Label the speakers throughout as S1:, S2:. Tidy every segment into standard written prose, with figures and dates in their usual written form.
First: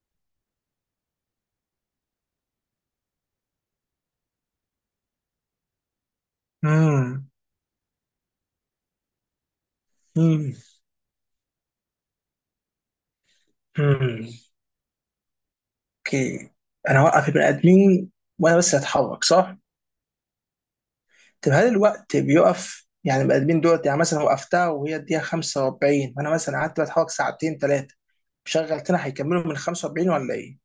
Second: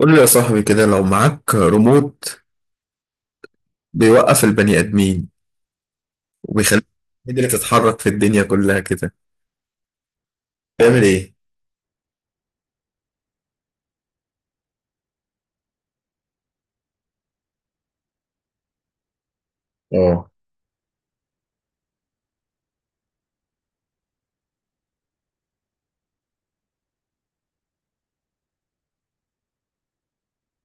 S1: قول لي يا صاحبي كده، لو معاك ريموت بيوقف البني آدمين وبيخليك
S2: امم
S1: تقدر تتحرك في الدنيا كلها كده،
S2: امم
S1: تعمل ايه؟
S2: امم اوكي، انا هوقف البني ادمين وانا بس هتحرك، صح؟
S1: اه.
S2: طب هل الوقت بيقف؟ يعني البني ادمين دول يعني مثلا وقفتها وهي الدقيقة 45 وانا مثلا قعدت بتحرك ساعتين ثلاثة شغل تاني، هيكملوا من 45 ولا ايه؟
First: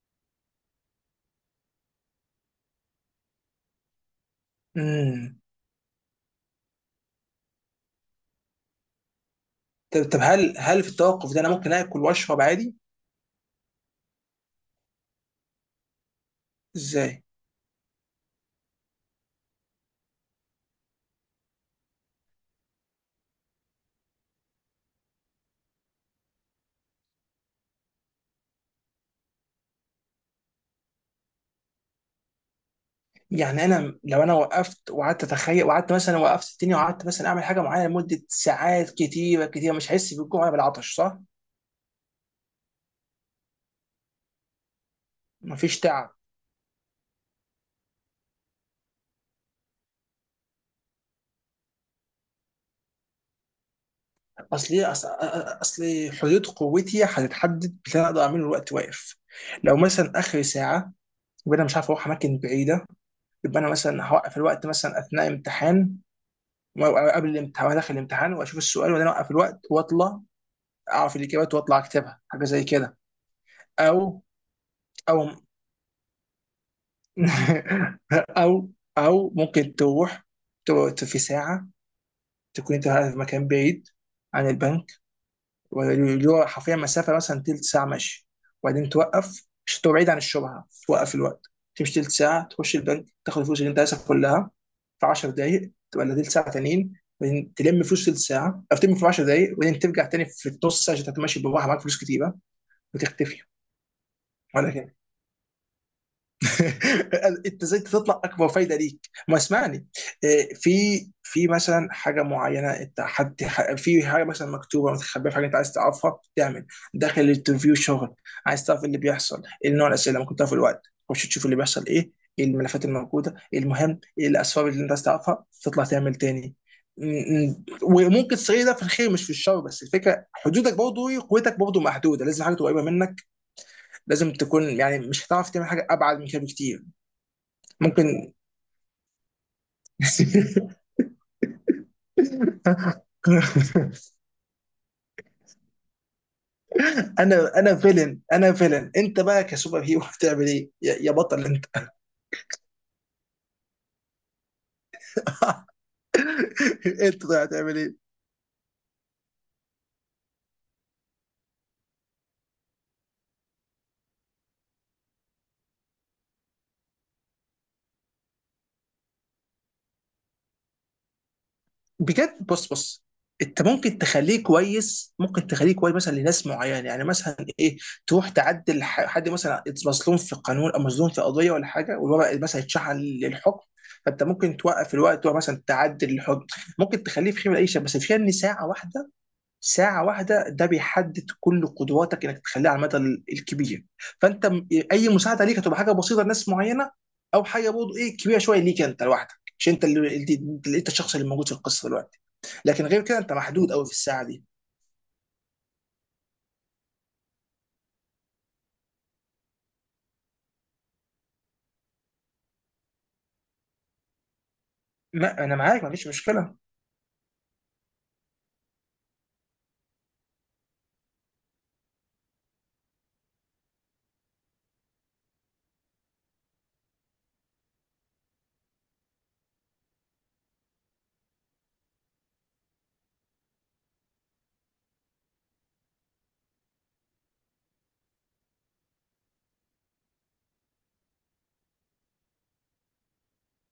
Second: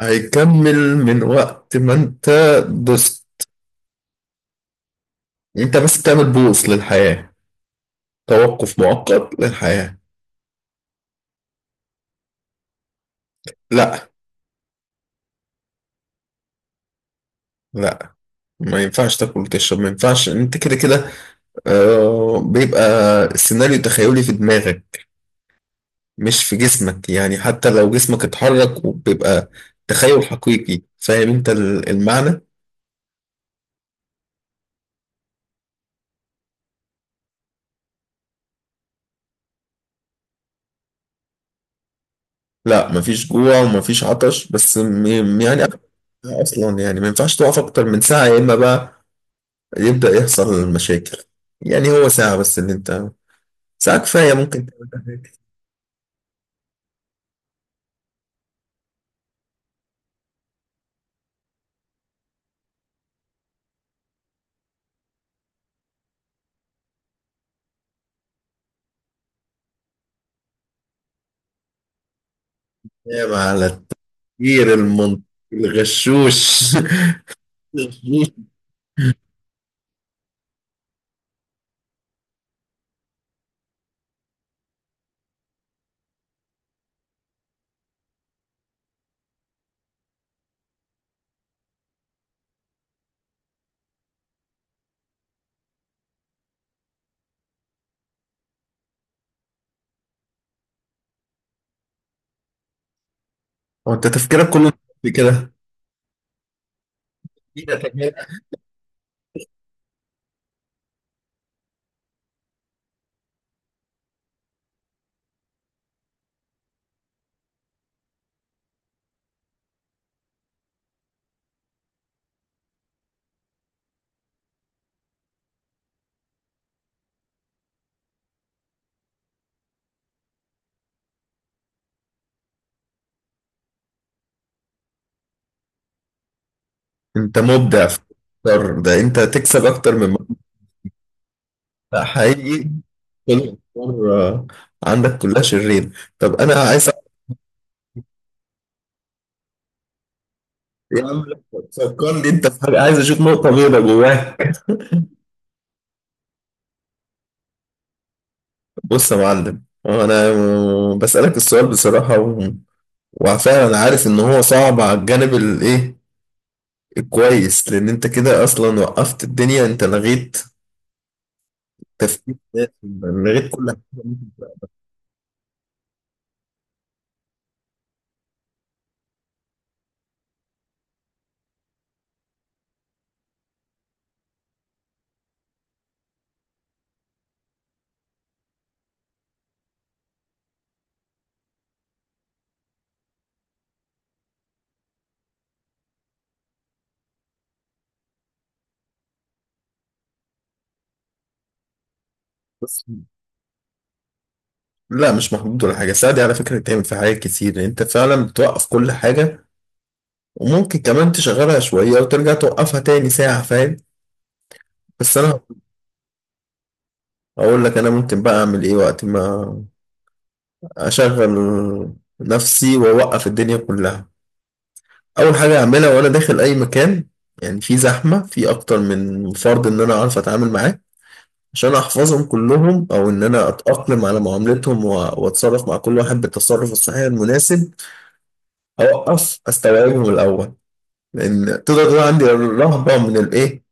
S1: هيكمل من وقت ما انت دوست.
S2: امم
S1: انت بس تعمل بوص للحياة، توقف مؤقت للحياة.
S2: طب، طب هل في التوقف ده انا ممكن اكل واشرب عادي؟
S1: لا،
S2: ازاي؟
S1: لا، ما ينفعش تاكل وتشرب، ما ينفعش. انت كده كده. بيبقى السيناريو تخيلي في دماغك، مش في جسمك، يعني حتى لو جسمك اتحرك وبيبقى تخيل حقيقي. فاهم انت المعنى؟
S2: يعني انا لو انا وقفت وقعدت اتخيل وقعدت مثلا وقفت الدنيا وقعدت مثلا اعمل حاجة معينة لمدة ساعات كتيرة كتيرة مش هحس بالجوع ولا بالعطش، صح؟
S1: لا، مفيش جوع ومفيش عطش، بس يعني أكل
S2: مفيش تعب.
S1: اصلا، يعني ما ينفعش تقف اكتر من ساعة، يا اما بقى يبدأ يحصل المشاكل. يعني هو ساعة بس اللي انت، ساعة كفاية ممكن
S2: اصلي
S1: تعمل،
S2: اصلي حدود قوتي هتتحدد باللي انا اقدر اعمله الوقت واقف. لو مثلا اخر ساعه، يبقى انا مش عارف اروح اماكن بعيده. يبقى انا مثلا هوقف الوقت مثلا اثناء امتحان، أو قبل الامتحان وأنا داخل الامتحان واشوف السؤال وبعدين اوقف الوقت واطلع اعرف الاجابات واطلع اكتبها، حاجه زي كده.
S1: تنام على
S2: او
S1: التفكير المنطقي
S2: او
S1: الغشوش.
S2: او او ممكن تروح تقعد في ساعه، تكون انت قاعد في مكان بعيد عن البنك، اللي هو حرفيا مسافه مثلا تلت ساعه مشي، وبعدين توقف عشان تبقى بعيد عن الشبهه، توقف الوقت تمشي تلت ساعه تخش البنك تاخد الفلوس اللي انت عايزها كلها في 10 دقائق ولا تلت ساعه تانيين، وبعدين تلم فلوس تلت ساعه او تلم في 10 دقائق وبعدين ترجع تاني في النص ساعه عشان تتمشي بالراحه معاك فلوس كتيره وتختفي،
S1: وانت تفكيرك
S2: ولا
S1: كله
S2: كده؟
S1: في كده.
S2: انت ازاي تطلع اكبر فايده ليك؟ ما اسمعني. إيه، في في مثلا حاجه معينه، انت حد في حاجه مثلا مكتوبه متخبيه، في حاجه انت عايز تعرفها، تعمل داخل الانترفيو شغل، عايز تعرف إيه اللي بيحصل، ايه نوع الاسئله اللي ممكن تعرف، الوقت خش تشوف اللي بيحصل ايه، ايه الملفات الموجوده، ايه المهم، ايه الاسباب اللي انت عايز تعرفها، تطلع تعمل تاني. وممكن تصير ده في الخير مش في الشر، بس الفكره حدودك برضه، قوتك برضه محدوده، لازم حاجه تبقى قريبه منك، لازم تكون، يعني مش هتعرف تعمل حاجه ابعد من كده بكتير.
S1: انت مبدع في
S2: ممكن.
S1: الأفكار. ده انت تكسب اكتر من مبدع حقيقي. كل الأفكار، عندك كلها شرير. طب انا عايز،
S2: انا فيلن، انا فيلن، انت بقى كسوبر هيرو هتعمل ايه يا
S1: يا
S2: يا
S1: عم لا،
S2: بطل انت؟
S1: فكرني انت في حاجه، عايز اشوف نقطه بيضاء جواك.
S2: انت، طيب هتعمل ايه؟
S1: بص يا معلم، هو انا بسالك السؤال بصراحه وفعلا انا عارف ان هو صعب على الجانب الايه الكويس، لان انت كده اصلا وقفت الدنيا، انت لغيت تفكير
S2: بجد،
S1: الناس،
S2: بص،
S1: لغيت
S2: انت
S1: كل
S2: ممكن تخليه
S1: حاجه
S2: كويس، ممكن تخليه كويس مثلا لناس معينه، يعني مثلا ايه، تروح تعدل حد مثلا مظلوم في قانون او مظلوم في قضيه ولا حاجه، والورق مثلا يتشحن للحكم، فانت ممكن توقف الوقت مثلا تعدل الحكم. ممكن تخليه في خيمه، العيشه بس فيها ان ساعه واحده، ساعة واحدة ده بيحدد كل قدراتك انك تخليها على المدى الكبير. فانت اي مساعدة ليك هتبقى حاجة بسيطة لناس معينة، او حاجة برضه ايه كبيرة شوية ليك انت لوحدك. مش انت اللي انت الشخص اللي موجود في القصة دلوقتي،
S1: بس.
S2: لكن غير كده انت محدود قوي في الساعة دي.
S1: لا، مش محدود ولا حاجه، الساعه دي على فكره بتعمل في حاجات كتير، انت فعلا بتوقف كل حاجه وممكن كمان تشغلها شويه وترجع توقفها تاني ساعه، فاهم؟ بس انا
S2: لا انا معاك، ما فيش مشكلة.
S1: هقول لك انا ممكن بقى اعمل ايه وقت ما أشغل نفسي وأوقف الدنيا كلها. أول حاجة أعملها وأنا داخل أي مكان، يعني في زحمة، في أكتر من فرد، إن أنا أعرف أتعامل معاه، عشان أحفظهم كلهم، أو إن أنا أتأقلم على معاملتهم وأتصرف مع كل واحد بالتصرف الصحيح المناسب. أوقف أستوعبهم الأول، لأن تقدر تقول عندي رهبة من الإيه،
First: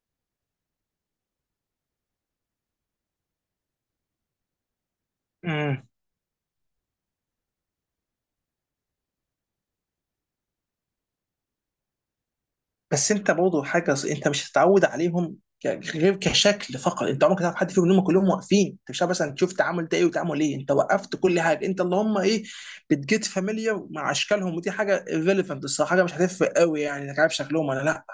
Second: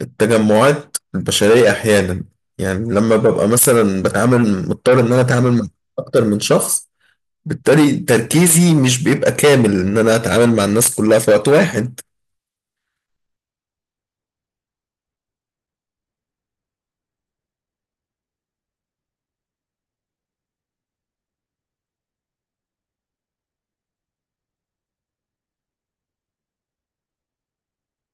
S1: التجمعات البشرية أحيانا. يعني لما ببقى مثلا بتعامل، مضطر إن أنا أتعامل مع أكتر من شخص، بالتالي تركيزي مش بيبقى كامل ان انا اتعامل مع الناس كلها في وقت واحد.
S2: بس انت برضه حاجه انت مش هتتعود عليهم غير كشكل فقط، انت عمرك هتعرف حد فيهم، ان هم كلهم واقفين، انت مش عارف مثلا تشوف تعامل ده ايه وتعامل ايه، انت وقفت كل حاجه، انت اللهم ايه، بتجيت فاميليا مع اشكالهم، ودي حاجه ريليفنت الصراحه، حاجه مش هتفرق قوي، يعني انك عارف شكلهم ولا لا.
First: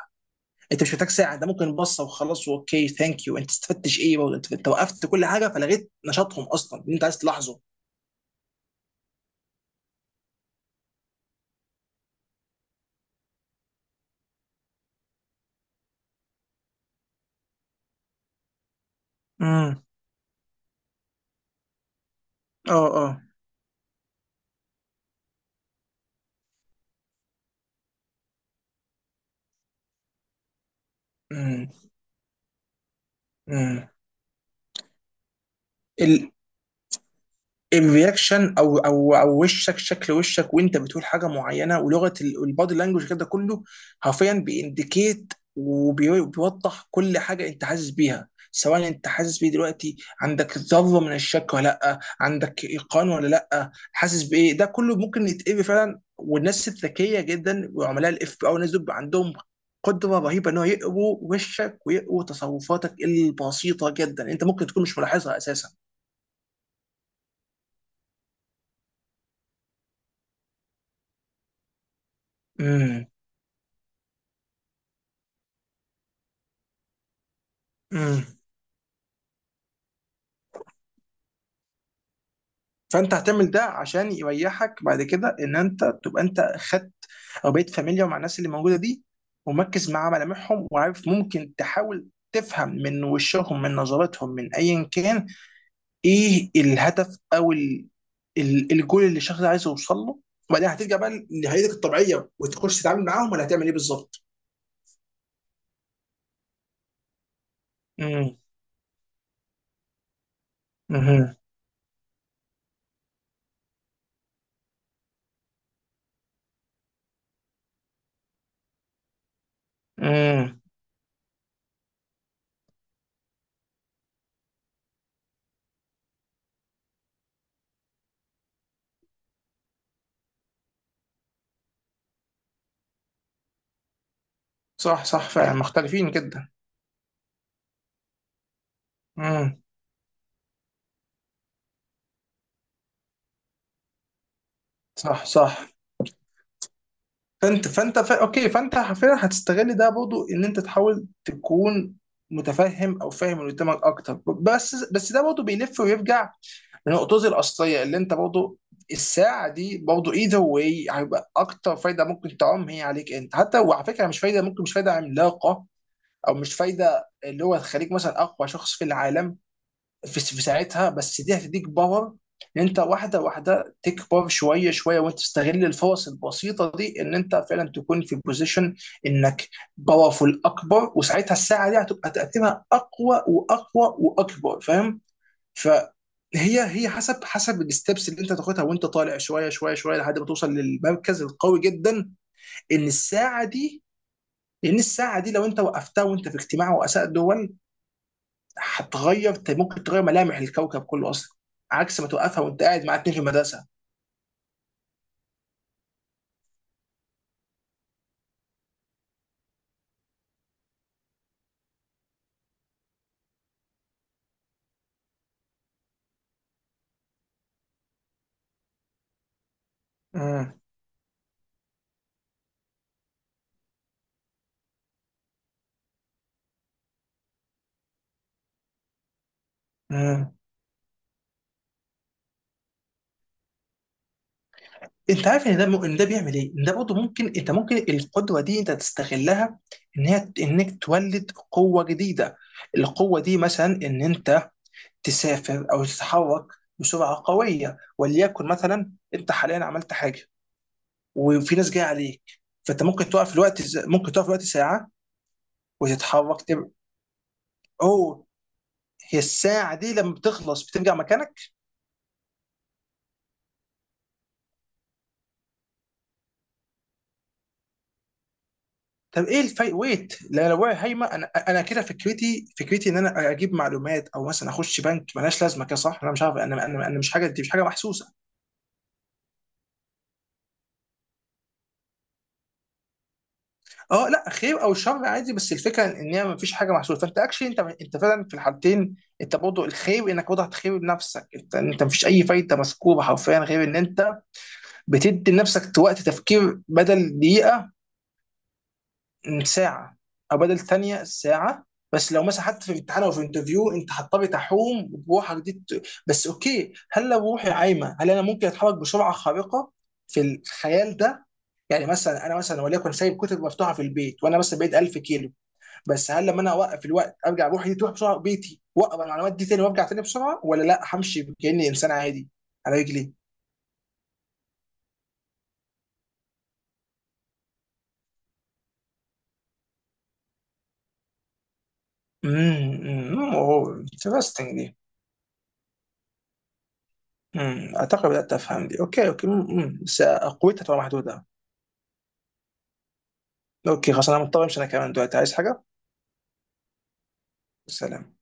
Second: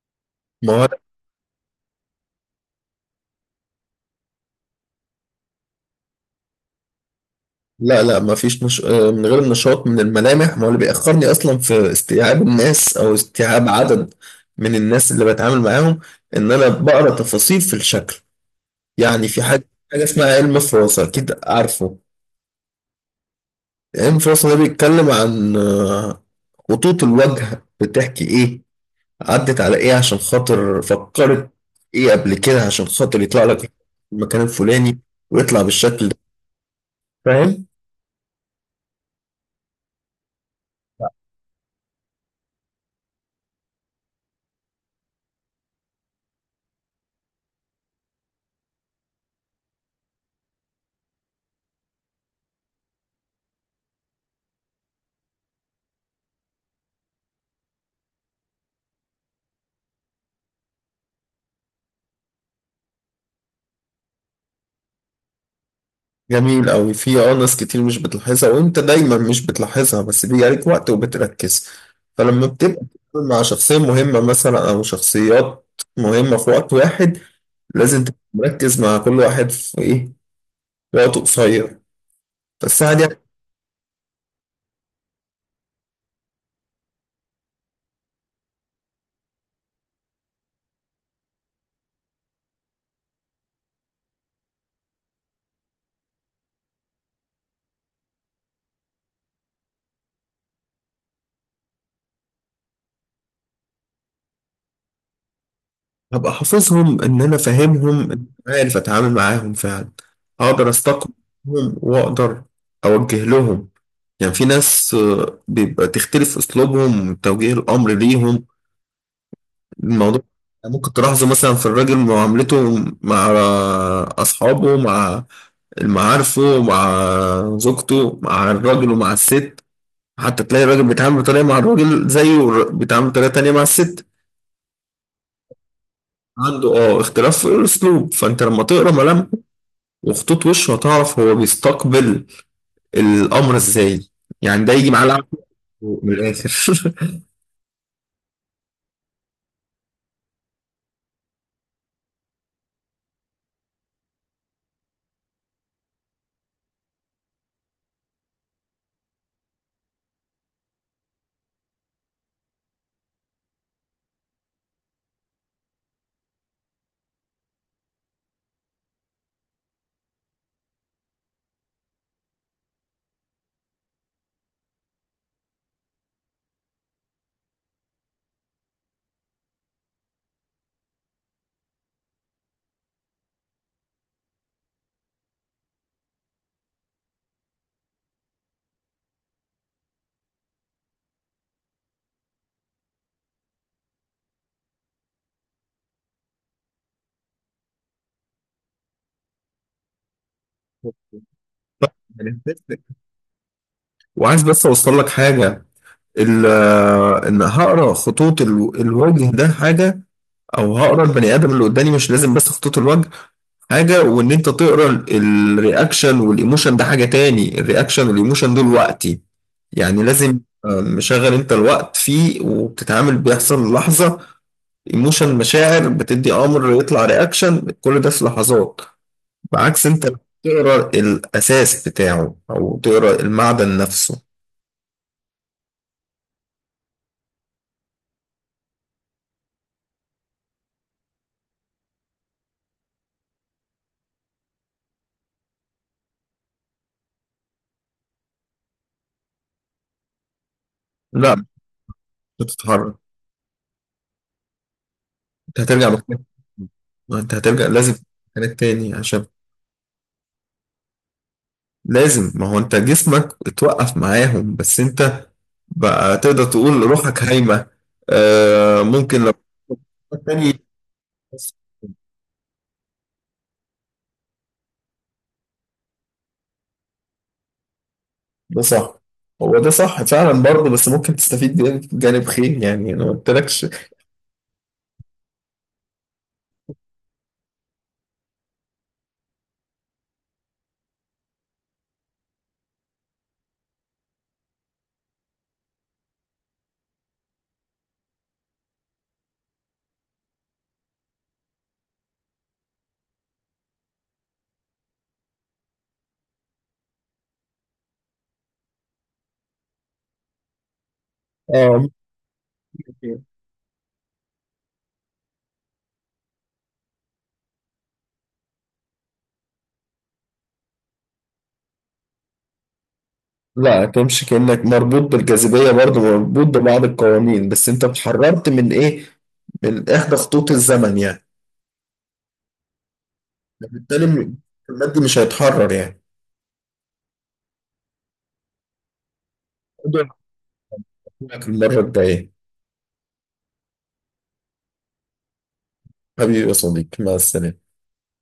S1: ما
S2: انت
S1: هو
S2: مش محتاج ساعه، انت ممكن بصه وخلاص، اوكي ثانك يو. انت استفدتش ايه برضه؟ انت انت وقفت كل حاجه فلغيت نشاطهم اصلا اللي انت عايز تلاحظه.
S1: لا، لا، ما فيش من غير النشاط، من الملامح. ما هو اللي بيأخرني اصلا في استيعاب الناس او استيعاب عدد من الناس اللي بتعامل معاهم ان انا بقرا تفاصيل في الشكل. يعني في حاجه
S2: امم،
S1: حاجه اسمها علم فراسه، اكيد عارفه.
S2: اه اه،
S1: علم فراسه ده بيتكلم عن خطوط الوجه بتحكي ايه، عدت على ايه عشان خاطر فكرت
S2: امم
S1: ايه قبل كده، عشان خاطر يطلع لك
S2: امم.
S1: المكان الفلاني ويطلع بالشكل ده، فاهم؟
S2: الرياكشن، او وشك، شكل وشك وانت بتقول حاجه معينه، ولغه البادي لانجوج كده كله حرفيا بيindicate وبيوضح كل حاجه انت حاسس بيها، سواء انت حاسس بيه دلوقتي عندك ذره من الشك ولا لا، عندك ايقان ولا لا، حاسس بايه، ده كله ممكن يتقري فعلا، والناس الذكيه جدا وعملاء الاف بي او الناس دول بيبقى عندهم قدره رهيبه ان هو يقروا وشك ويقروا تصرفاتك البسيطه جدا، انت ممكن تكون مش ملاحظها اساسا.
S1: جميل قوي. في ناس كتير مش بتلاحظها، وانت دايما مش بتلاحظها، بس بيجي عليك وقت وبتركز. فلما بتبقى بتتعامل مع شخصية مهمة مثلا، او شخصيات مهمة في وقت واحد، لازم تبقى
S2: امم.
S1: مركز مع كل واحد في ايه في وقت قصير، بس عادي.
S2: فانت هتعمل ده عشان يريحك بعد كده، ان انت تبقى انت خدت، او بقيت فاميليار مع الناس اللي موجوده دي، ومركز مع ملامحهم، وعارف، ممكن تحاول تفهم من وشهم، من نظرتهم، من ايا كان، ايه الهدف او الجول اللي الشخص ده عايز يوصل له، وبعدين هترجع بقى لهيئتك الطبيعيه وتخش تتعامل معاهم، ولا هتعمل ايه بالظبط؟
S1: هبقى حافظهم، ان انا فاهمهم، إن
S2: امم،
S1: أنا عارف اتعامل معاهم فعلا، هقدر
S2: امم،
S1: استقبلهم واقدر اوجه لهم. يعني في ناس بيبقى تختلف اسلوبهم توجيه الامر ليهم الموضوع.
S2: امم.
S1: ممكن تلاحظوا مثلا في الراجل معاملته مع اصحابه، مع معارفه، مع زوجته، مع الراجل ومع الست، حتى تلاقي الراجل بيتعامل بطريقه مع الراجل زيه بيتعامل بطريقه تانيه مع الست.
S2: صح صح، فعلا مختلفين جدا.
S1: عنده اختلاف في الاسلوب، فانت لما تقرا ملامح
S2: امم.
S1: وخطوط وشه هتعرف هو بيستقبل الأمر إزاي. يعني ده يجي معاه
S2: صح
S1: لعب
S2: صح.
S1: من الآخر.
S2: فانت، اوكي فانت حرفيا هتستغل ده برضه، ان انت تحاول تكون متفهم او فاهم اللي قدامك اكتر، بس ده برضه بيلف ويرجع لنقطتي الاصليه اللي انت برضه، الساعه دي برضه ايذر واي هيبقى اكتر فايده ممكن تعم هي عليك انت، حتى وعلى فكره مش فايده، ممكن مش فايده عملاقه، او مش فايده اللي هو تخليك مثلا اقوى شخص في العالم في في ساعتها، بس دي هتديك باور ان انت واحده واحده تكبر شويه شويه، وانت تستغل الفرص البسيطه دي ان انت فعلا تكون في بوزيشن انك باورفول اكبر، وساعتها الساعه دي هتبقى تاثيرها اقوى واقوى واكبر، فاهم؟ فهي هي حسب الستبس اللي انت تاخدها وانت طالع شويه شويه شويه لحد ما توصل للمركز القوي جدا، ان الساعه دي، لان الساعه دي لو انت وقفتها وانت في اجتماع رؤساء دول هتغير، ممكن تغير ملامح الكوكب كله اصلا، عكس ما توقفها وانت قاعد مع اتنين في المدرسه.
S1: وعايز بس أوصل لك حاجة، ال- إن هقرأ خطوط الوجه ده حاجة، أو هقرأ البني آدم اللي قدامي، مش لازم بس خطوط الوجه حاجة، وإن أنت تقرأ الرياكشن والإيموشن ده حاجة تاني. الرياكشن والإيموشن دول وقتي، يعني لازم
S2: مم.
S1: مشغل أنت الوقت فيه وبتتعامل بيحصل لحظة ايموشن، مشاعر بتدي امر يطلع رياكشن، كل ده في لحظات، بعكس انت لو
S2: مم.
S1: تقرا الاساس بتاعه او تقرا المعدن نفسه.
S2: انت عارف ان ده ان ده بيعمل ايه؟ ان ده برضه ممكن، انت ممكن القدره دي انت تستغلها، ان هي انك تولد قوه جديده. القوه دي مثلا ان انت تسافر او تتحرك بسرعه قويه، وليكن مثلا انت حاليا عملت حاجه
S1: لا، مش
S2: وفي ناس جايه عليك، فانت
S1: هتتحرك.
S2: ممكن تقف في الوقت ممكن تقف في الوقت ساعه
S1: انت هترجع مكانك،
S2: وتتحرك
S1: انت هترجع لازم
S2: اوه،
S1: مكانك تاني،
S2: هي
S1: عشان
S2: الساعه دي لما بتخلص بترجع مكانك؟
S1: لازم، ما هو انت جسمك اتوقف معاهم، بس انت بقى تقدر تقول روحك هايمة. آه ممكن
S2: طب
S1: لو
S2: ايه الفايت ويت؟ لا
S1: تاني.
S2: لو وقع هايمه، انا كده فكرتي ان انا اجيب معلومات او مثلا اخش بنك ملهاش لازمه كده صح، انا مش عارف، انا مش، حاجه دي مش حاجه محسوسه.
S1: ده صح. هو ده صح فعلا برضه، بس ممكن تستفيد بيه في جانب خير، يعني انا ما قلتلكش.
S2: اه لا، خير او شر عادي، بس الفكره ان هي ما فيش حاجه محسوسه، فانت اكشلي انت فعلا في الحالتين انت برضه الخير، انك وضعت خير بنفسك، انت ما فيش اي فايده مذكوره حرفيا غير ان انت بتدي لنفسك وقت تفكير، بدل دقيقه ساعة، أو بدل ثانية ساعة. بس لو مثلا حتى في امتحان أو في انترفيو أنت هتضطري تحوم بروحك دي بس أوكي، هل لو روحي عايمة هل أنا ممكن أتحرك بسرعة خارقة في الخيال ده؟ يعني
S1: اه
S2: مثلا أنا مثلا وليكن سايب
S1: ممكن.
S2: كتب مفتوحة في البيت وأنا مثلا بعيد 1000 كيلو، بس هل لما أنا أوقف الوقت أرجع روحي دي تروح بسرعة بيتي وأقرأ المعلومات دي تاني وأرجع تاني بسرعة، ولا لأ همشي كأني إنسان عادي على رجلي؟
S1: لا، تمشي كأنك مربوط بالجاذبية برضه، مربوط ببعض القوانين، بس انت اتحررت من ايه، من احدى خطوط الزمن يعني،
S2: امم، امم،
S1: بالتالي
S2: انترستنج.
S1: المادي مش هيتحرر يعني.
S2: اعتقد بدات افهم دي، اوكي اوكي. بس آه، قوتها تبقى محدوده.
S1: المرة الجاية.
S2: اوكي خلاص انا مضطر امشي انا كمان دلوقتي، عايز حاجه.
S1: حبيبي يا صديقي، مع السلامة.
S2: سلام.